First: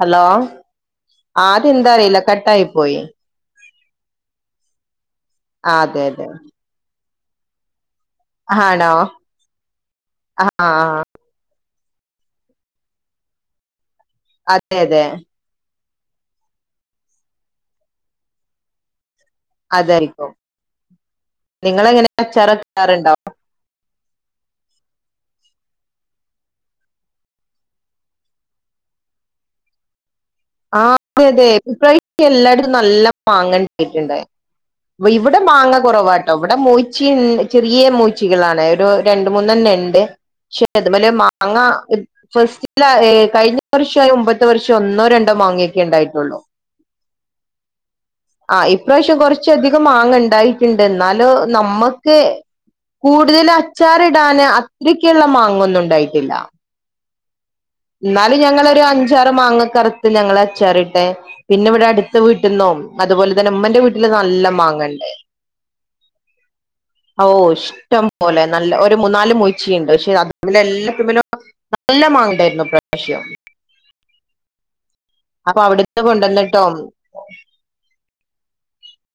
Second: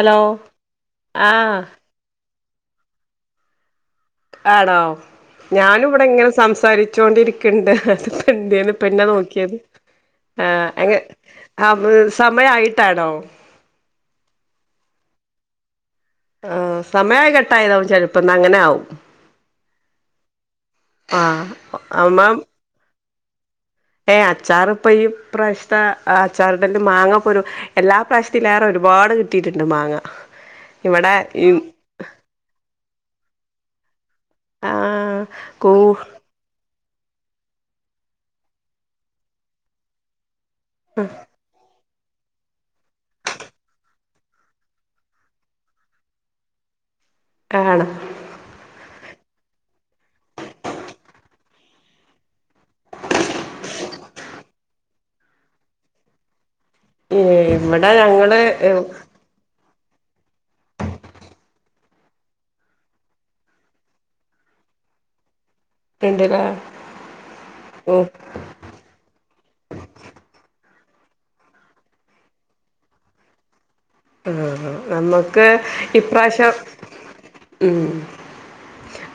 Hello ആ അത് എന്താറിയില്ല കട്ടായി പോയി. ആണോ ആ ഞാൻ അതെ ഇവിടെ അതെ ഇങ്ങനെ സംസാരിച്ചോണ്ടിരിക്ക്ണ്ട്. എന്തേന്ന് ആണോ ഇപ്പെന്നെ നോക്കിയത്. ആ ആ ആഹ് അങ്ങനെ അത് സമയമായിട്ടാണോ. അതെ അതെ ആഹ് സമയം ആയി കട്ടായതാവും ചെലുപ്പം ഇനാ അങ്ങനെ ആവും. അതായിരിക്കും. ആ നിങ്ങള് എങ്ങനെ അച്ചാർ ഒക്കെ ഇടാറുണ്ടോ. ഏഹ് അച്ചാറ് ഇപ്പൊ ഈ പ്രാവശ്യത്തെ അച്ചാറിടല് മാങ്ങ ഇപ്പൊരു എല്ലാ പ്രാവശ്യത്തിലോറെ ഒരുപാട് കിട്ടിയിട്ട്ണ്ട് മാങ്ങ. ആഹ് അതെ അതെഇപ്പ ഈ പ്രാവശ്യം എല്ലായിടത്തും നല്ല മാങ്ങ കിട്ടിയിട്ട്ട്ട് ആ വ് ഇവ്ടെ കൂ മാങ്ങ കൊറവാ ട്ടൊ ഇവടെ മൂച്ചിൻ ചെറിയ മൂച്ചികളാണ് ഒരു രണ്ട് മൂന്നെണ്ണം ഇണ്ട് പക്ഷെ. പ്പ അത്‌മ്മല് മാങ്ങ ഫസ്റ്റിലാ ഏഹ് കഴിഞ്ഞ വർഷോ അയ്‌ന് മുമ്പത്തെ വർഷോ ഒന്നോ ര ണ്ടോ മാങ്ങയൊക്കെ ഇണ്ടായിട്ടൊള്ളൂ. ആണ് ആഹ് ഇപ്രാവശ്യം കൊറച്ചധികം മാങ്ങ ഇണ്ടായിറ്റ്ണ്ട് ന്നാലും നമ്മക്ക്. കൂടുതല് അച്ചാറിടാന് അത്രയ്ക്ക്ള്ള മാങ്ങൊന്നും ഇണ്ടായിട്ടില്ല. ഏഹ് ഇവ്ടെ ഇന്നാലും ഞങ്ങളൊരു അഞ്ചാറ് മാങ്ങക്കെ അറ്ത്ത് ഞങ്ങള് അച്ചാറിട്ട് പിന്നെ ഇവ്ടെ അട്ത്ത വീട്ട്ന്നും അത്പോലെ തന്നെ മ്മന്റെ വീട്ട്ല് നല്ല മാങ്ങണ്ട്. ഉണ്ടല്ലേ ഓഹ് ഇഷ്ടം പോലെ. നല്ല ഒരു മൂന്നാല് മൂച്ചിയ്ണ്ട് പക്ഷെ അതിമ്മെല് എല്ലത്തിമ്മലും നല്ല മാങ്ങ ഇണ്ടായ്രുന്നു ഇപ്രാവശ്യം. അഹ് ആഹ് ആഹ് നമ്മ്ക്ക് അപ്പൊ അവിടുന്ന് ഇപ്രാവശ്യം. കൊണ്ടുവന്നിട്ടോ ഉം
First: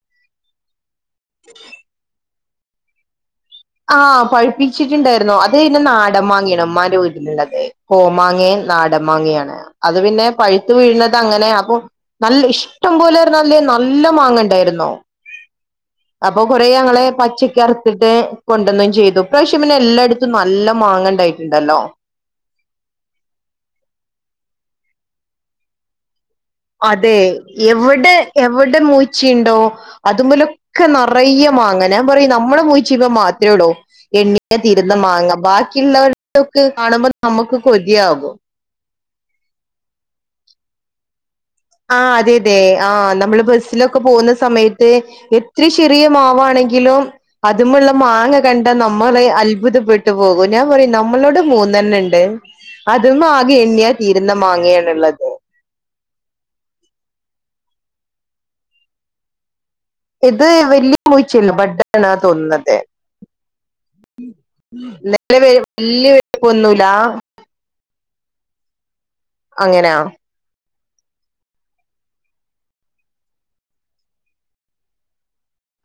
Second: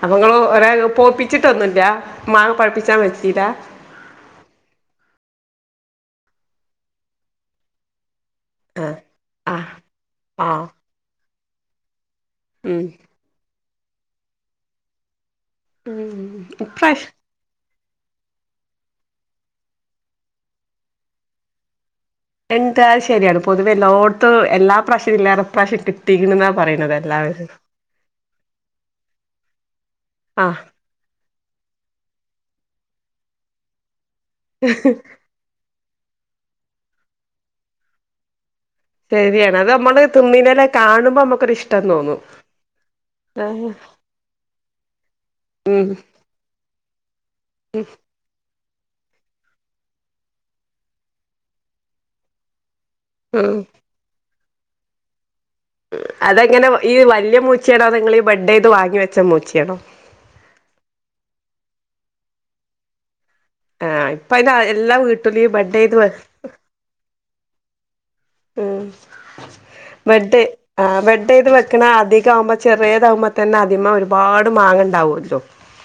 അപ്പ ഇങ്ങള് ഒരേ ഇങ്ങള് പോപ്പിച്ചിട്ടൊന്നുല്ലാ മാങ്ങ പഴ്പ്പിച്ചാൻ വെച്ചീലാ ആഹ് പഴിപ്പിച്ചിട്ട്ണ്ടായിരുന്നു. അത് പിന്നെ നാടൻമാങ്ങ ആണ്‌ ഉമ്മാന്റെ വീട്ട്ല്ള്ളത് കോമാങ്ങേം ആഹ് നാടൻ മാങ്ങ്യാണ് ആഹ് അത് പിന്നെ ആഹ് പഴുത്ത് വീഴ്ണത് അങ്ങനെ ആക്കും നല്ല ഉം ഇഷ്ടം പോലെ പ്പൊ നല്ലെഹ് നല്ല മാങ്ങ ഇണ്ടായിരുന്നു ഉം അപ്പൊ കൊറേ ഞങ്ങള് ഇപ്രാവശ്യം പച്ചയ്ക്ക് അറ്ത്തിട്ട് കൊണ്ടൊന്നും ചെയ്തു. ഇപ്രാവശ്യം പിന്നെ എല്ലായിടത്തും നല്ല മാങ്ങ ഇണ്ടായിട്ട്ണ്ടല്ലോ. എന്റാ അത് ശരിയാണ് പൊതുവെ എല്ലോട്ത്തും എല്ലാ പ്രാവശ്യവും ഇല്ലേറെ പ്രാവശ്യം കിട്ടിക്ക്ണ്ന്നാ അതെ എവ്ടെ എവ്ടെ മൂച്ചിയിണ്ടോ അത് മ്മലൊ ആഹ് ക്കെ നെറയ്യെ മാങ്ങ ഞാൻ പറയും നമ്മളെ മൂച്ചിമ്മെ മാത്രേ ഒള്ളു എണ്ണി യാ തീരുന്ന മാങ്ങ ബാക്കിയുള്ളവര്ടെ ഒക്കെ കാണുമ്പൊ നമ്മക്ക് കൊതിയാകും ശരിയാണ് അത് അമ്മള് തിന്നിനേലെ കാണുമ്പൊ അമ്മക്കൊരിഷ് ആഹ് അതെ അതെ ആഹ് നമ്മള് ബസ്സിലൊക്കെ പോവുന്ന സമയത്ത് എത്ര ഉം ചെറിയ മാവാണെങ്കിലും അത് മ്മെള്ള മാങ്ങ ക ണ്ട നമ്മളെ [unintelligible] അത്ഭുതപ്പെട്ട് പോകും ഞാൻ പറയും നമ്മളോടെ മൂന്നെണ്ണം ഇണ്ട് അത്മ്മെ ആകെ ഉം എണ്ണിയാ തീര്ന്ന മാങ്ങയാണ് ഇള്ളത് ഉം അതെങ്ങനെ ഈ വല്ല്യെ മൂച്ചിയാണോ നിങ്ങളീ ഈ ബെഡ്ഡ് ചെയ്ത് വാങ്ങിവെച്ച മൂച്ചിയാണോ ഇത് വെല്ല്യെ മൂച്ചിയല്ല ബെഡ്ഡ് ആണ്ന്നാ തോന്ന്ന്നത് ആഹ് ഇപ്പ അയിന് എല്ലാ ന്നാല് വീട്ടിലും ഈ വെല്യെ ബെഡെയ്ത് വലിപ്പൊന്നുല്ല ഉം അങ്ങനാ ബെഡ്ഡ് ആഹ് ബെഡ് ചെയ്ത് വെക്ക്ണ അധികം ആവുമ്പൊ ചെറ്യേതാവുമ്മെ തന്നെ അതിമ്മെ ഒരുപാട് മാങ്ങ ഇണ്ടാവല്ലോ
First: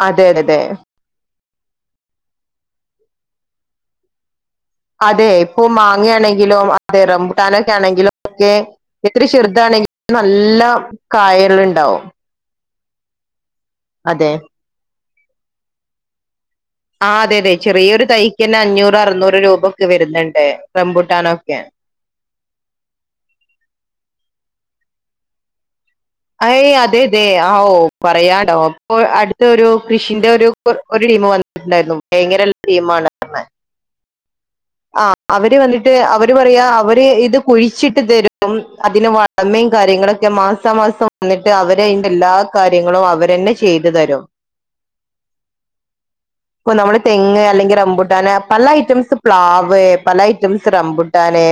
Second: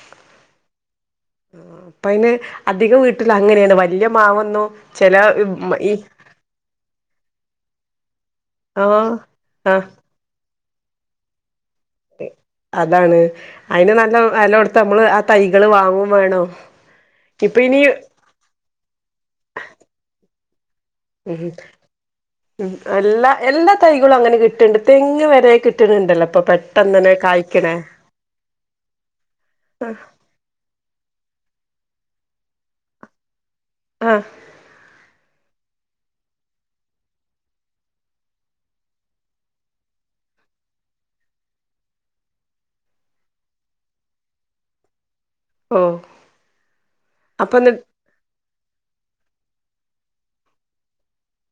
അതെ അതെ ഇപ്പയ്ന് അധിക വീട്ട്ലും അങ്ങനേണ് വല്യ മാവൊന്നും ചില അതെ ഇപ്പൊ ഈ മാങ്ങയാണെങ്കിലും അതെ റംബുട്ടാനൊക്കെ ആണെങ്കിലും ഒക്കെ ആഹ് എത്ര ആഹ് ചെറുതാണെങ്കിലും നല്ലം കായേള് ഇണ്ടാവും അതാണ് അയ്ന് നല്ലം അതെ വെലകൊട്ത്ത് അമ്മള് ആ തൈകള് വാങ്ങും വേണം ആഹ് അതെ അതെ ഇപ്പൊ ഇനി ചെറിയൊരു തൈക്കെന്നെ അഞ്ഞൂറ് അറുന്നൂറ് രൂപ ഒക്കെ വെര്ന്ന്ണ്ട് ഉം ഉം. എല്ലാ എല്ലാ തൈകളും അങ്ങനെ കിട്ട്ണ്ട്. തെങ്ങ് വരേ കിട്ട്ണ് ഇണ്ടല്ലോ. അയ് അതെ അതെ ആഹ് ഓഹ് പറയാണ്ടോ അപ്പൊ അടുത്തരു കൃഷിന്റെ ഒരു ഒരു ടീം വന്നിട്ടുണ്ടായിരുന്നു. വേക്കരല്ലെ ടീമാണ്. ആഹ്. ആഹ്. അവര് വന്നിട്ട് അവര് പറയാ. അവര് ഇത് കുഴിച്ചിട്ട് തരും അതിന് അമ്മയും കാര്യങ്ങളൊക്കെ മാസ മാസം വന്നിട്ട് അവരയ്ന്റെ എല്ലാ കാര്യങ്ങളും അവരന്നെ ചെയ്തു തെരും. ഓ ഇപ്പൊ നമ്മള് തെങ്ങ്, അപ്പൊ എന്നി അല്ലെങ്കിൽ റബുട്ടാന്, പല ഐറ്റംസ് - - പ്ലാവ്, പല ഐറ്റംസ് റംബുട്ടാന്,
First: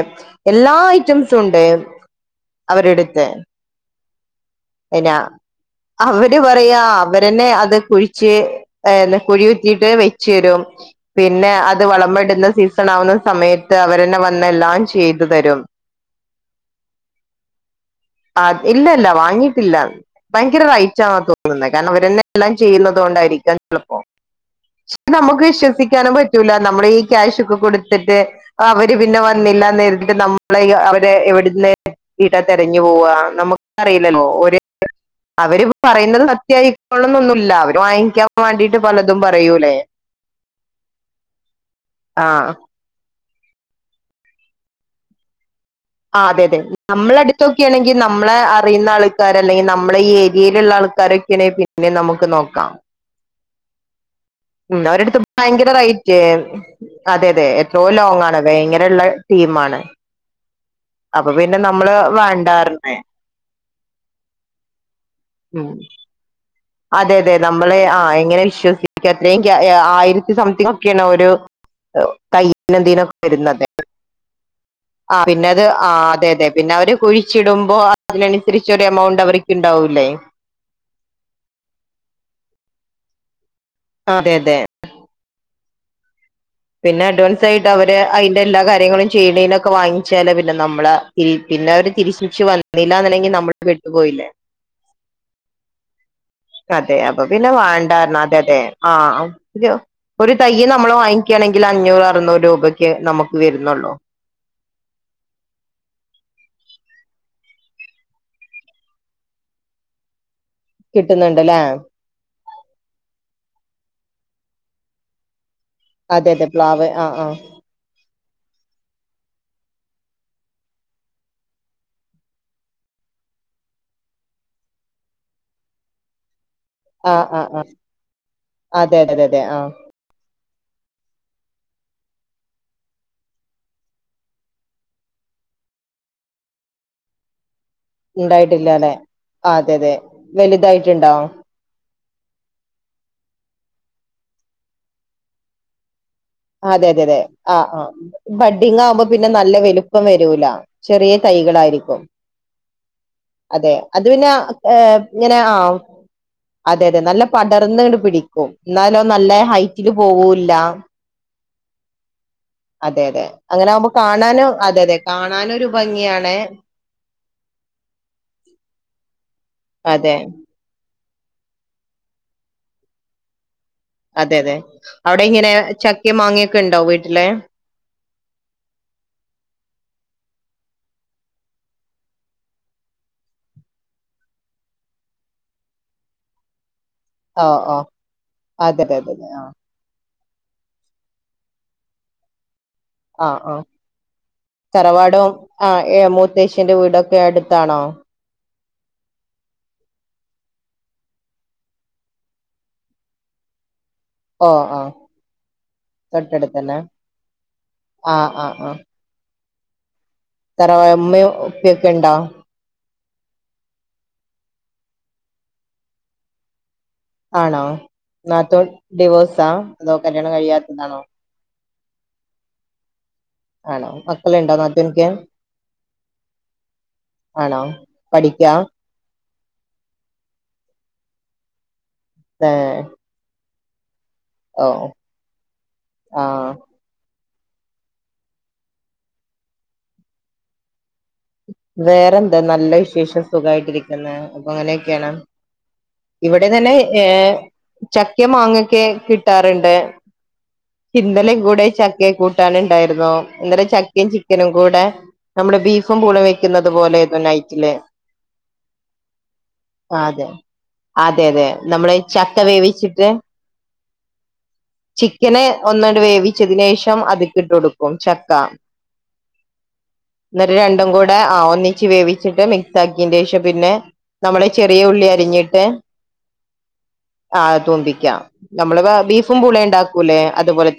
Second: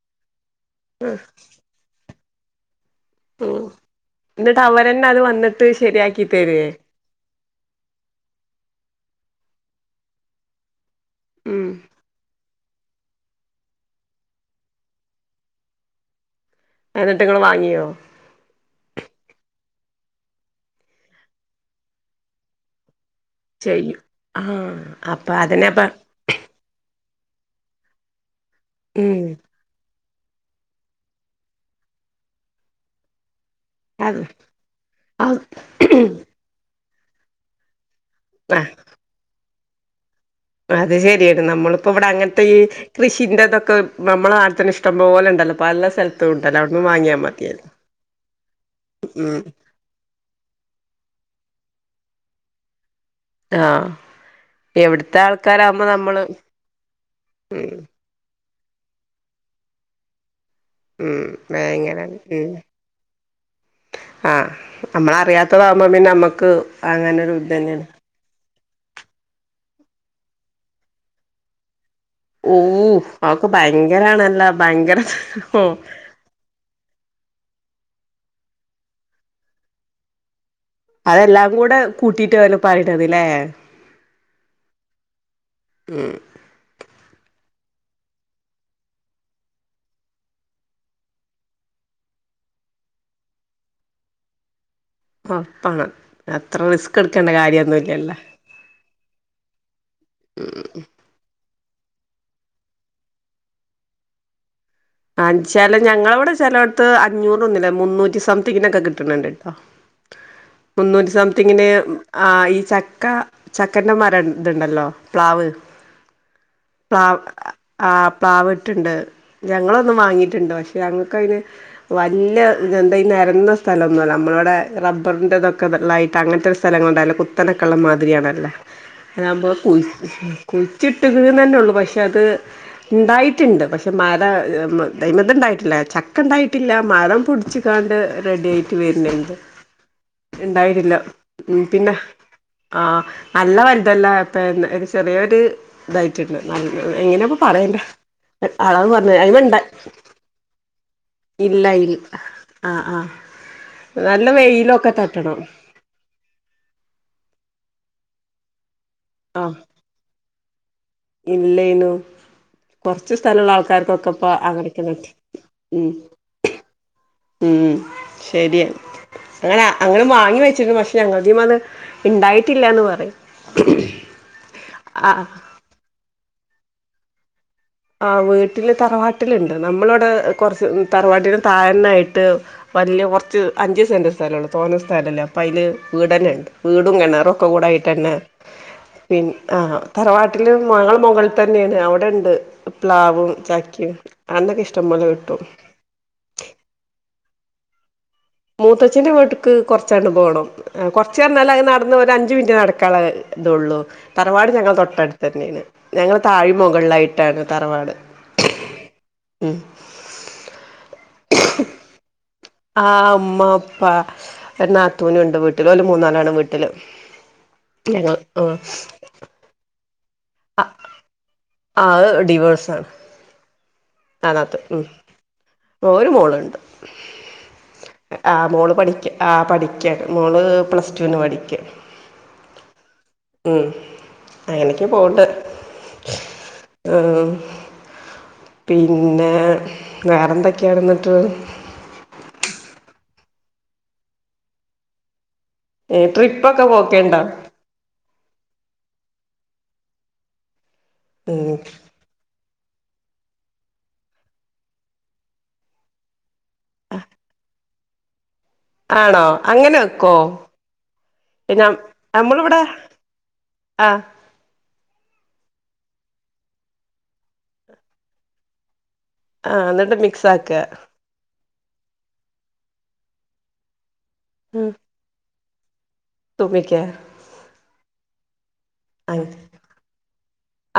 എല്ലാ ഐറ്റംസും ഉണ്ട് അവരുടുത്ത്. ഉം' ഇന്നിട്ട് അവൻ. എന്നാ അവര് പറയാ. അവരെന്നെ അത് കുഴി വെച്ച് തരും. പിന്നെ ഉം അത് വളമ്മെടുന്ന സീസ ണാവുന്ന സമയത്ത് അവരന്നെ വന്ന് എല്ലാം ചെയ്തു തരും. ഷന്നിട്ട് നിങ്ങള് വാങ്ങിയോ. ആഹ്. ഇല്ല ഇല്ല വാങ്ങീ ട്ടില്ല. ഭയങ്കര റൈറ്റാന്ന തോന്നുന്നെ. കാര്ണം ഇവരെന്നെ എല്ലാം ചെയ്യുന്നുന്നത് കൊണ്ടായിരിക്കും ചെയ്യും ആഹ് പ്പെ അപ്പൊ നമുക്ക് അതിനപ്പ വിശ്വസിക്കാനും പറ്റ് നമ്മെളെ ഈ ക്യാഷ് ഒക്കെ കൊടുത്തിട്ട് അവര് പിന്നെ ഉം വന്നില്ല. റട്ട് നമ്മ അവരെ എവിട്ന്ന്ട്ടാ തെരഞ്ഞു പോവാ. നമുക്ക് അത് അറിയില്ലല്ലോ ഒരു അത് അവര് പറയുന്നത് സത്യായിക്കന്നൊന്നു ഇല്ല. അവര് വാങ്ങിക്കാൻ ആഹ് വേണ്ടീട്ട് പലതും പറയൂലേ. അത് ശെരിയാണ്. നമ്മളിപ്പം അങ്ങൻത്തെ ആഹ് ഈ കൃഷിന്റെതൊക്കെ നമ്മളെ നാട്ടിത്തന്നെ ഇഷ്ടം പോലെ ഇണ്ടല്ലോ. പല ആ സ്ഥലത്തും അതെ. അതെ. ഉണ്ടല്ലോ അവിടന്ന് നമ്മളെ വാങ്ങിയാൽ മതിയായിരുന്നു അടുത്തോക്കാണെങ്കിൽ നമ്മളെ അറിയുന്ന ഉം ആൾക്കാര് അല്ലെങ്കിൽ നമ്മളെ ഈ ഏര്യേയില്ള്ള ആൾക്ക ക്കാരൊക്കേണങ്കി പിന്നെ നമുക്ക് നോക്കാം. ആഹ്. ഊം. എവിടുത്തെ അവരെടുത്ത് ഭയങ്കര ആൾക്കാരാകുമ്പോ റെയ്റ്റ്. നമ്മള് അതെ അതെ എത്രോ ലോങ്ങാണ്. വേങ്ങരള്ള ടീമാണ്. ഉം അപ്പൊ പിന്നെ നമ്മള് ഭയങ്കര ഉം വേണ്ടാറ്‌ഞ്ഞ്. ആഹ്. ഉം നമ്മളറിയാത്തതകുമ്പോ പിന്നെ നമ്മക്ക്. അതെ അങ്ങനൊരു അതെ. ഇത് നമ്മള് തന്നെയാണ് ആ എങ്ങനെ വിശ്വസിക്ക എത്രേങ്ക്യ. എന് ഹ് ആയിരത്തി സംതിങ് ഒക്കെയാണ് ഒരു. ദൈനം ഓഹ് ദിനൊക്കെ അതൊക്കെ വരുന്നത്. ഭയങ്കരാണല്ലോ ഭയങ്കര ആ പിന്നെത് ഓഹ് ആ അതെ അതെ. പിന്നെ അവര് കുഴിച്ചിടുമ്പോ അതിനനുസരിചൊരു എമൗണ്ട് അവര്ക്ക് ഇണ്ടാവൂല്ലേ? അതെല്ലാം കൂടെ കൂട്ടിട്ട് വന് പായ്തതല്ലേ? ആഹ് അതെ അതെ. ഉം. പിന്നെ അഡ്വാൻസ് ആയിട്ട് അവര് അയിന്റെ എല്ലാ കാര്യങ്ങളും ചെയ്തെയ്നൊക്കെ വാങ്ങിച്ചാലല്ലേ പിന്നെ നമ്മള്? പി പിന്നെ അവര് തിരിശിച്ച് വന്നില്ലന്ന് പ് ണ്ടെങ്കി നമ്മുള് പെട്ടു പോയില്ലേ? ആ അതെ. അതെ. അപ്പൊ പിന്നെ വറണ്ടാര്ന്നു അതെ അതെ ആ യോ. ഒരു തൈ നമ്മൾ വാങ്ങിക്കുകയാണെങ്കിൽ അഞ്ഞൂറ് അറുന്നൂറ് റൂപക്കെ നമുക്ക് വെര്ന്നുള്ളൂ. ആ ചെല ഞങ്ങളവിടെ ചെലോട്ത്ത് അഞ്ഞൂറൊന്നുല്ല മുന്നൂറ്റി സംതിങ്ങിനൊക്കെ കിട്ടണണ്ട്. [inaudible] മുന്നൂറ്റി കിട്ടുന്നുണ്ടല്ലേ സംതിങ്ങിന് ആ ഈ ചക്ക ചക്കന്റെ മരം ഇതുണ്ടല്ലോ പ്ലാവ് അതെ അതെ ആഹ് പ്ലാവ് ആഹ് ആ് പ്ലാവ് ഇട്ടുണ്ട് ഞങ്ങളൊന്ന് വാങ്ങിട്ട്ണ്ട്‌ പക്ഷേ ഞങ്ങക്കയില് വല്ല്യ ഇതെന്താ ഈ നെര്ന്ന സ്ഥലൊന്ന്വല്ല നമ്മളവ്‌ടെ റബ്ബറിന്റതൊക്കെ ദള്ളായിട്ട് അങ്ങന് ത്തെ സ്ഥലങ്ങളുണ്ടായല്ല ആഹ് ആഹ് ആഹ് കുത്തനക്കെള്ളം മാതിരിയാണല്ല അതെ അതെ അതെ അതെ അതാകുമ്പോ ആഹ് കുല്‌ കുയിച്ചിട്ടത് ന്നെന്നുള്ളൂ പക്ഷെ അത് ഇണ്ടായിട്ടുണ്ട് പക്ഷെ മര് അ ഊം അയ്‌മത്ണ്ടായിട്ടില്ല ചക്കണ്ടായിട്ടില്ല മരം പൊടിച്ച എതാണ്ട് റെഡി ഉണ്ടായിട്ടില്ല ആയിട്ട് അല്ലെ വരുന്നുണ്ട് അതെ അതെ ഇണ്ടായിരില്ല വലുതായിട്ടുണ്ടോ ഊം പിന്നെ ആ നല്ല വലുതല്ല ഇപ്പ ചെറിയൊര് ഇതായിട്ടുണ്ട് അതെ അതെ അതെ ആ ആഹ് ബഡിങ് അളവ് ആവുമ്പോ പറഞ്ഞ് പിന്നെ അയിമണ്ട നല്ല വലുപ്പം വരൂല ചെറിയ ഇല്ല ഇൽ തൈകളായിരിക്കും ആഹ് ആഹ് അതെ അത് പിന്നെ നല്ല ആ വെയിലൊക്കെ ഹ് ഇങ്ങനെ തട്ടണം ആ ആ അതെതെ നല്ല പടർന്നിട്ട് പിടിക്കും ന്നാലോ നല്ല ഹൈറ്റിൽ പോവൂല്‌ ഇല്ലാ ഇല്ലെയ്നു അതെ കൊറ്ച്ച് അതെ സ്ഥലുള്ള അങ്ങനെ ആകുമ്പോ ആൾക്കാർക്കൊക്കെപ്പൊ അവർക്കേ പറ്റു ഉം എണേ ഉം ശെരിയ അങ്ങനെ അങ്ങനെ അതെ വാങ്ങി വെച്ച രു പക്ഷെ ഞങ്ങള്ടെയും അത് ഇണ്ടായിട്ടില്ലാന്ന് പറയും അതെ അതെ അവിടെ ആഹ് ഇങ്ങനെ ചക്കേം മാങ്ങേയൊക്കെണ്ടോ വീട്ടില് ആ വീട്ടില് തറവാട്ടിലിണ്ട് നമ്മളിവിടെ കൊറച്ച് തറവാട്ടിന് തായെന്നായിട്ട് വല്ല്യ കൊറ്ച്ച് അഞ്ച് സെന്റ് സ്ഥലൊട്ത്തു തോനം സ്ഥലൊല്ല അപ്പ അയില് വീടന്നെ ഇട്ടു വീടും കെണറും ഒക്കെ ഓഹ് ഓഹ് കൂടായിട്ടന്നെ അതെ അതെ അതെ പിന്നെ ആഹ് തറവാട്ടിൽ മകൾ മുകൾ തന്നെയാണ് അവിടെണ്ട്‌ ആഹ് ആഹ് ഇഷ്ടം പോലെ തറവാടും കിട്ടും ആ ഏ മൂത്തേശ്ശിന്റെ വീടൊക്കെ അടുത്താണോ മൂതെച്ഛൻ്റെ വീട്ടക്ക് കുറച്ചാണ്ട് പോണം കൊറ്ച്ചറ്ഞാല് അത് നട്ന്ന്‌ ഒരു അഞ്ചു മിനിറ്റ് നടക്കനുള്ള ഇ ഇതുള്ളൂ തറവാട് ഓഹ് ഞങ്ങടെ ആഹ് തൊട്ടടു ത്തെന്നെണ് ഞങ്ങള് തൊട്ടടുത്തന്നെ താഴേമുകളിലായിട്ടാണ് തറവാട് ആഹ് ഉം തറ ഉമ്മീം ഉപ്പിയൊക്കെ ഉണ്ടോ ആ ഉമ്മ ഉപ്പ ഒരു നാത്തൂനുണ്ട് വീട്ടില് ഒരു മൂന്നാലാണ് വീട്ടില് ആണോ ഞങ്ങൾ നാത്തൂൻ ഡിവോഴ്സാ അതോ കല്യാണം കഴിയാത്തതാണോ ആഹ് ഡിവോഴ്സാ ആണോ മക്കള ഇണ്ടോ നാതൂൻക്ക് ഒരു മോളുണ്ട് ആ പഠിക്കാ മോള് പഠിക്ക്യ ആ പഠിക്കൻ മോള് പ്ലസ് ടു ന് പഠിക്ക്യ ഏഹ് ഉം ഓ അങ്ങനക്ക പോവ്ണ്ട് ആഹ് ആഹ് പിന്നെ വേറെ എന്തൊക്കെയണ എന്നിട്ട് വേറെന്താ നല്ല വിശേഷം സുഖായിട്ടിരിക്കുന്ന അപ്പൊ അങ്ങനെയൊക്കെയാണ് ഇവിടിം ട്രിപ്പൊക്കെ തന്നെ ഏ പോക്കേണ്ടോ ചക്ക മാങ്ങൊക്കെ കിട്ടാറുണ്ട് ഇന്നലെ ഉം കൂടെ ചക്ക കൂട്ടാനുണ്ടായിരുന്നു ഇന്നേരം ചക്കയും ചിക്കനും കൂടെ നമ്മള് ബീഫും പൂളീം വെ ന്നത് പോലെ ആയിരുന്നു നൈറ്റില് ആണോ അങ്ങനെ വെക്കോ ആതെ അതെ അതെ പിന്നെ നമ്മള് ചക്ക വേവിച്ചിട്ട് ആഹ് ക്കനെ ഒന്നണ്ട് വേവിച്ചതിനേഷം അത്ക്കിട്ടൊടുക്കും ചക്ക ആ എന്നിട്ട് മിക്സ് ഇന്നിട്ട് ആക്കുക രണ്ടും കൂടെ ആഹ് ഒന്നിച്ച് വേവിച്ചിട്ട് മിക്സാക്കീന്റേഷം പിന്നെ നമ്മള ചെറിയ ഉള്ളി അരിഞ്ഞിട്ട് തൂപിക്കാ ആഹ് തൂമ്പിക്കാം നമ്മള് ബീഫും പൂളെ ഇണ്ട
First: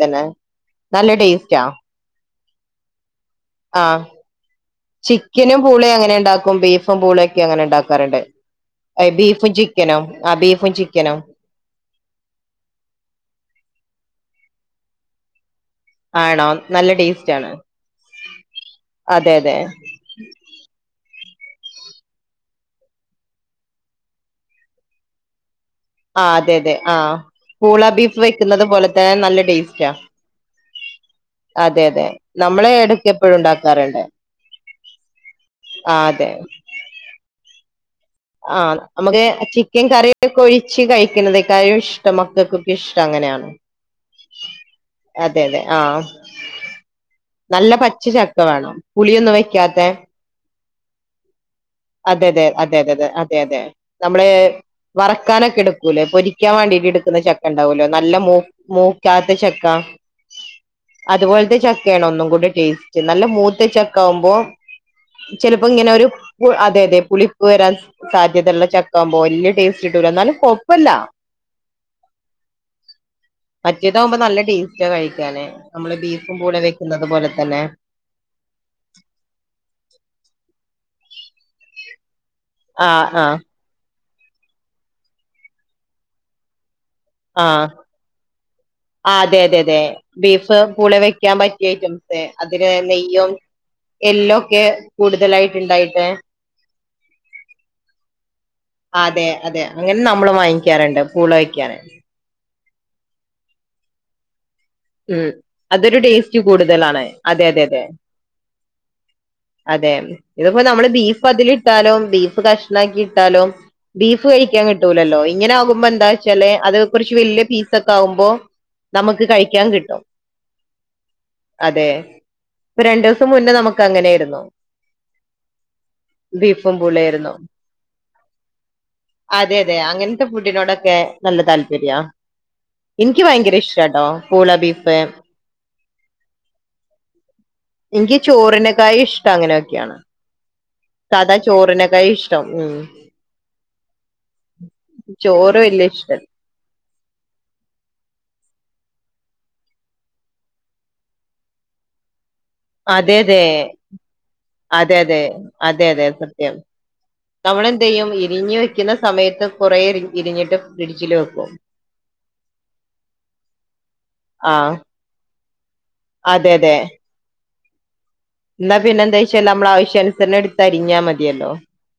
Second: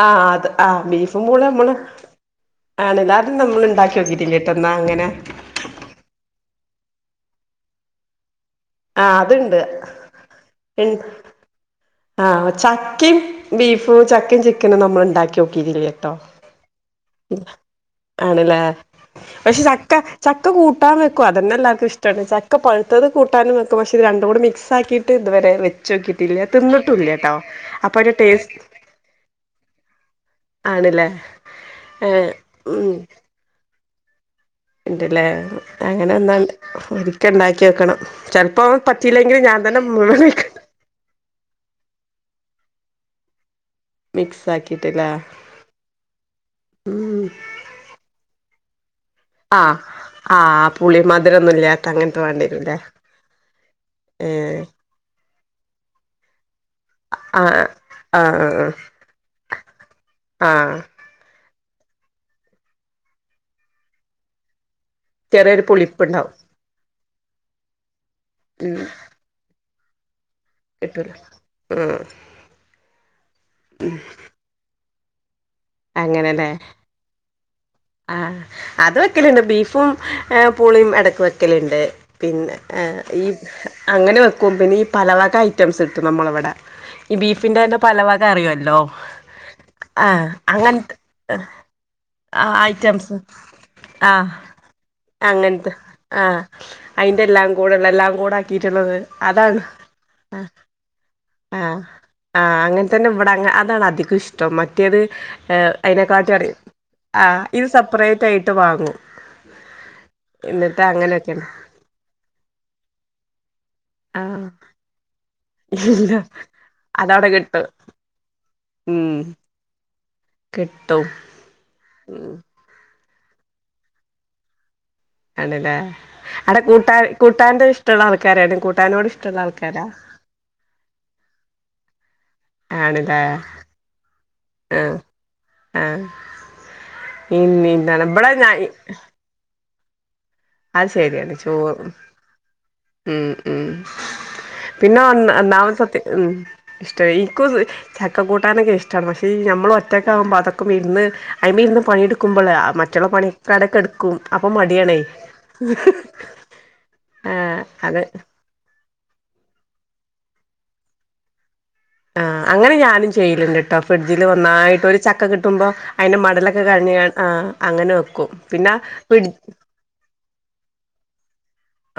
ആഹ് അത് ആഹ് ബീഫും പൂളെ ടേസ്റ്റാ നമ്മള് ആണ് അത് ആ ഇണ്ടാക്ക്യോ ട്ടില്ല്യട്ടൊ ന്ന അങ്ങനെ ചിക്കനും പൂളിം അങ്ങനെ ഇണ്ടാക്കും ബീഫും പൂളയൊക്കെ അങ്ങനെ ഉണ്ടാക്കാറുണ്ട് അയ് ആഹ് ബീഫും അതുണ്ട് ചിക്കനും ആഹ് ബീഫും ചിക്കനും ആഹ് ചക്കിം ബീഫും ചക്കിം ചിക്കനും നമ്മൾ ഇണ്ടാക്ക്യോട്ടില്ല ട്ടോ ആണോ നല്ല ടേസ്റ്റ് ആണ് ആണ്ലേ അതെ അതെ പക്ഷെ ചക്ക ചക്ക കൂട്ടാ വെക്കും അതന്നെ എല്ലാർക്കും ഇഷ്ട്ടാണ് ചക്ക പഴുത്തത് കൂട്ടാൻ വെക്കും പക്ഷെ ഇത് രണ്ടും കൂടി മിക്സാക്കി ട്ട് ഇതുവരെ ആ വെച്ച്യോക്കിട്ടില്ല അതെ ആഹ് പൂള ബീഫ് വെക്ക്ന്നത് പോലതേ നല്ല ടേസ്റ്റാ ആണല്ലേ അതെ അതെ ഏഹ് നമ്മളെ എടക്ക് എപ്പഴും ഇണ്ടാക്കാറ്ണ്ട് ഇണ്ട്ലേ അങ്ങനെന്നാൽ ഒരിക്ക ഇണ്ടാക്ക്യോക്കണം ആഹ് നമ്മക്ക് ചിക്കൻ കറിയൊക്കെ വെക്കും ഒഴിച്ച് കഴിക്കണതെക്കായും ഇഷ്ടം മക്കക്കൊക്കെ ഇഷ്ടം അങ്ങനെയാണ് മിക്സ് ആക്കിട്ടില്ലേ അതെ അതെ ആഹ് ഉം നല്ല പച്ച ചക്ക വാണം പുളിയൊന്നും വെ ആഹ് ആഹ് പുളി മധുരൊന്നില്ലാത്ത അങ്ങൻത്ത അതെ അതെ വേണ്ട്യാരുംലെ അതെ അതെ അതെ അതെ അതെ നമ്മള് വറക്കാനൊക്ക എടുക്കൂലേ പൊരിക്കാൻ വേണ്ടീട്ട് എ ട്ക്ക്ന്ന ചക്ക ആഹ് ഇണ്ടാവൊലൊ നല്ല ആഹ് ആഹ് മൂക്കാത്ത ചക്ക ആഹ് അതുപോല്ത്തെ ചക്ക്യാണ് ഒന്നും കൂട ടേസ്റ്റ് നല്ല മൂത്ത ചക്കാവുമ്പൊ ചെറിയൊരു ചെലപ്പൊ ഇങ്ങനൊരു പുളിപ്പ്ണ്ടാവും പു അതെ അതെ പുളിപ്പ് വരാൻ സാ ഉം ചക്കാവുമ്പൊ വല്യ ടേസ്റ്റിട്ടൂല ഇന്നാലും കൊ പല്ല കിട്ടൂല ഉം മറ്റേതാവുമ്പൊ നല്ല ടേസ്റ്റ് മുറ്റ കഴിക്കാന് നമ്മള് ബീഫും അങ്ങനെല്ലേ പൂളിം കഴിക്കുന്നത് പോലെ തന്നെ ആഹ് അത് വെക്കല്ണ്ട് ബീഫും ഏഹ് പുളിം എടക്ക് വെക്കലിണ്ട് പിന്നെ ആഹ് ഈ അങ്ങനെ വെക്കും പിന്നെ ഈ പലവക ഐറ്റംസ് കിട്ടും നമ്മളിവ്ടെ ആഹ് ആതെ അതെ അതേ ആഹ് ബീഫ് പൂളെ വെക്കാൻ അങ്ങനത്തെ പറ്റ്യ അയ്റ്റംസ് ആഹ് അതില് ഐറ്റംസ് നെയ്യും ആഹ് എല്ലൊക്കെ അങ്ങനത്തെ കൂടുതലായിട്ടുണ്ടായിട്ട് ആഹ് അയിന്റെ എല്ലാം കൂടെ ഉള്ള എല്ലാം കൂടെ എത്തീട്ട്ള്ളത് അതെ അതാണ് അതെ അങ്ങനെ നമ്മള് ആഹ് വാങ്ങിക്കാറുണ്ട് പൂള വെക്കാന് ആഹ് ആഹ് അങ്ങൻ തന്നെ ഇവ്ടെ അതാണ് അധികം ഇഷ് ട്ടൊ മറ്റേത് ഉം അതൊരു അയിനെ കാട്ടി ടേസ്റ്റ് അറിയും കൂടുതലാണ് ആഹ് അതെ അതെ ഇത് സപ്പ്രേറ്റായിട്ട് വാങ്ങും അതേ ഇതിപ്പൊ എന്നിട്ട് നമ്മള് ബീഫ് അങ്ങനെയൊക്കെയാണ് അതിലിട്ടാലും ബീഫ് കഷ്ണാക്കി ഇട്ടാലും ബീഫ് ആഹ് വേഴിക്കാൻ കിട്ടൂലല്ലോ ഇങ്ങനെ ആവുമ്പൊ ഇല്ല എന്താചാല് അത് കൊറ്ച്ച് അതവിടെ വല്യ കിട്ടും പീസൊക്കാവുമ്പൊ ഉം നമ്മക്ക് കഴിക്കാൻ കിട്ടും കിട്ടും അതേ ഉം ഇപ്പ രണ്ടൂസം മുന്നെ നമ്മക്ക് അങ്ങനെയാര്ന്നു ആണ്ലേ അവ്ടെ കൂട്ടാ കൂട്ടാന്റ ഇഷ്ട്ടള്ള ആൾക്കാരാടെ കൂട്ടാനോട് ഇഷ്ട്ടള്ള ആൾക്കാരാ എനിക്ക് ഫുഡിനോടൊക്കെ നല്ല താല്പര്യാ ആണല്ലേ എനിക്ക് ഭയങ്കര ഇഷ്ടാട്ടോ പൂള, ആഹ് ബീഫ് ആഹ് എന്നിം എനിക്ക് ചോറിനെക്കായും ഇഷ്ടം അങ്ങനെയൊക്കെയാണ് അഹ് ശരിയാണ് സാധാ ചോറും ചോറിനേക്കായി ഇഷ്ടം ഉം ഉം ഉം പിന്നെ ഒന്നാ ചോറ് ഒന്നാമത്തെ വല്യ ഇഷ്ട സത്യംഉം ഇഷ്ടായി എനിക്കു ചക്ക കൂട്ടാനൊക്കെ ഇഷ്ടാണ് പക്ഷേ നമ്മൾ ഒറ്റക്കെ ആവുമ്പോ അതൊക്കെ ഇരുന്ന് അയിമെരുന്ന് പണിയെടുക്കുമ്പോൾേ മറ്റുള്ള അതെ പണി അതെ ഒക്കെ അവ്ടെ ട കെടക്കും അപ്പോ അതെ മടിയാണേ അതെ അതെ അതെ ആഹ് അത് ഇരിഞ്ഞു വെക്കുന്ന സമയത്ത് കുറേ ഇരിഞ്ഞിട്ട് ഫ്രിഡ്ജില് വെക്കും ആഹ് അങ്ങനെ ഞാനും ചെയ്യലുണ്ട്ട്ടോ ഫ്രിഡ്ജില് ആഹ് ഒന്നായിട്ട് ഒരു ചക്ക കിട്ടുമ്പോ അയ്ന്റെ അതെ മടലൊക്കെ കളഞ്ഞ് ആ അങ്ങനെ വെക്കും എന്താ പിന്നെ എന്താ ചോയ്ച്ചാല് നമ്മുടെ ആവശ്യ അനുസരണം എടുത്തരിഞ്ഞാ മതിയല്ലോ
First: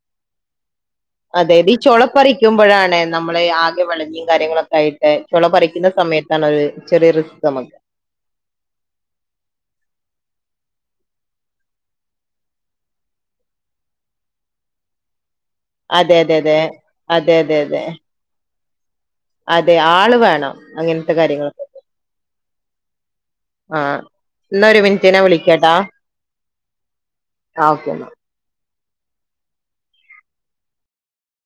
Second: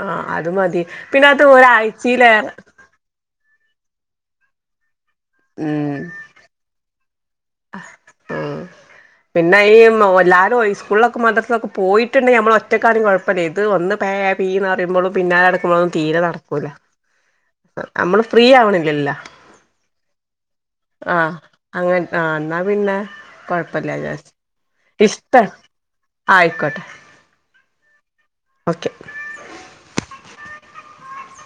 ആഹ് അത് മതി പിന്നെ അത് അതായത് ഈ ചൊള ഒരാഴ്ചയിലേറെ പറിക്കുമ്പോഴാണ് നമ്മള് ആകെ വിളഞ്ഞിയും കാര്യങ്ങളൊക്കെ ആയിട്ട് ചൊള പറിക്കുന്ന ഉം സമയത്തണ് ഒരു ചെറിയ റിസ്ക് നമുക്ക് [inaudible] ഉം പിന്നെ ഈ എല്ലാരും സ്കൂളിലൊക്കെ മദ്രസ്സിലൊക്കെ പോയിട്ടുണ്ടെങ്കിൽ നമ്മൾ ഒറ്റക്കാണേലും കുഴപ്പല്ല ഇത് ഒന്ന് പേ. പീന്ന് പറയുമ്പളും പിന്നാലെ നടക്കുമ്പളൊന്നും അതെ തീരെ അതെ അതെ നടക്കൂല അതെ അതെ അതെ നമ്മള് ഫ്രീ ആവണില്ലല്ലോ അതെ ആള് വേണം അങ്ങനത്തെ കാര്യങ്ങൾക്കൊക്കെെ ആ ഇനാ പിന്നെ കൊഴപ്പല്ലാ വിചാരിച്ച് എന്നാ ഒരു മിനിറ്റ് ഞാൻ ഇഷ്ടാ വിളിക്കാട്ടാ ആയിക്കോട്ടെ ആ ഓക്കെ എന്നാ ഓക്കെ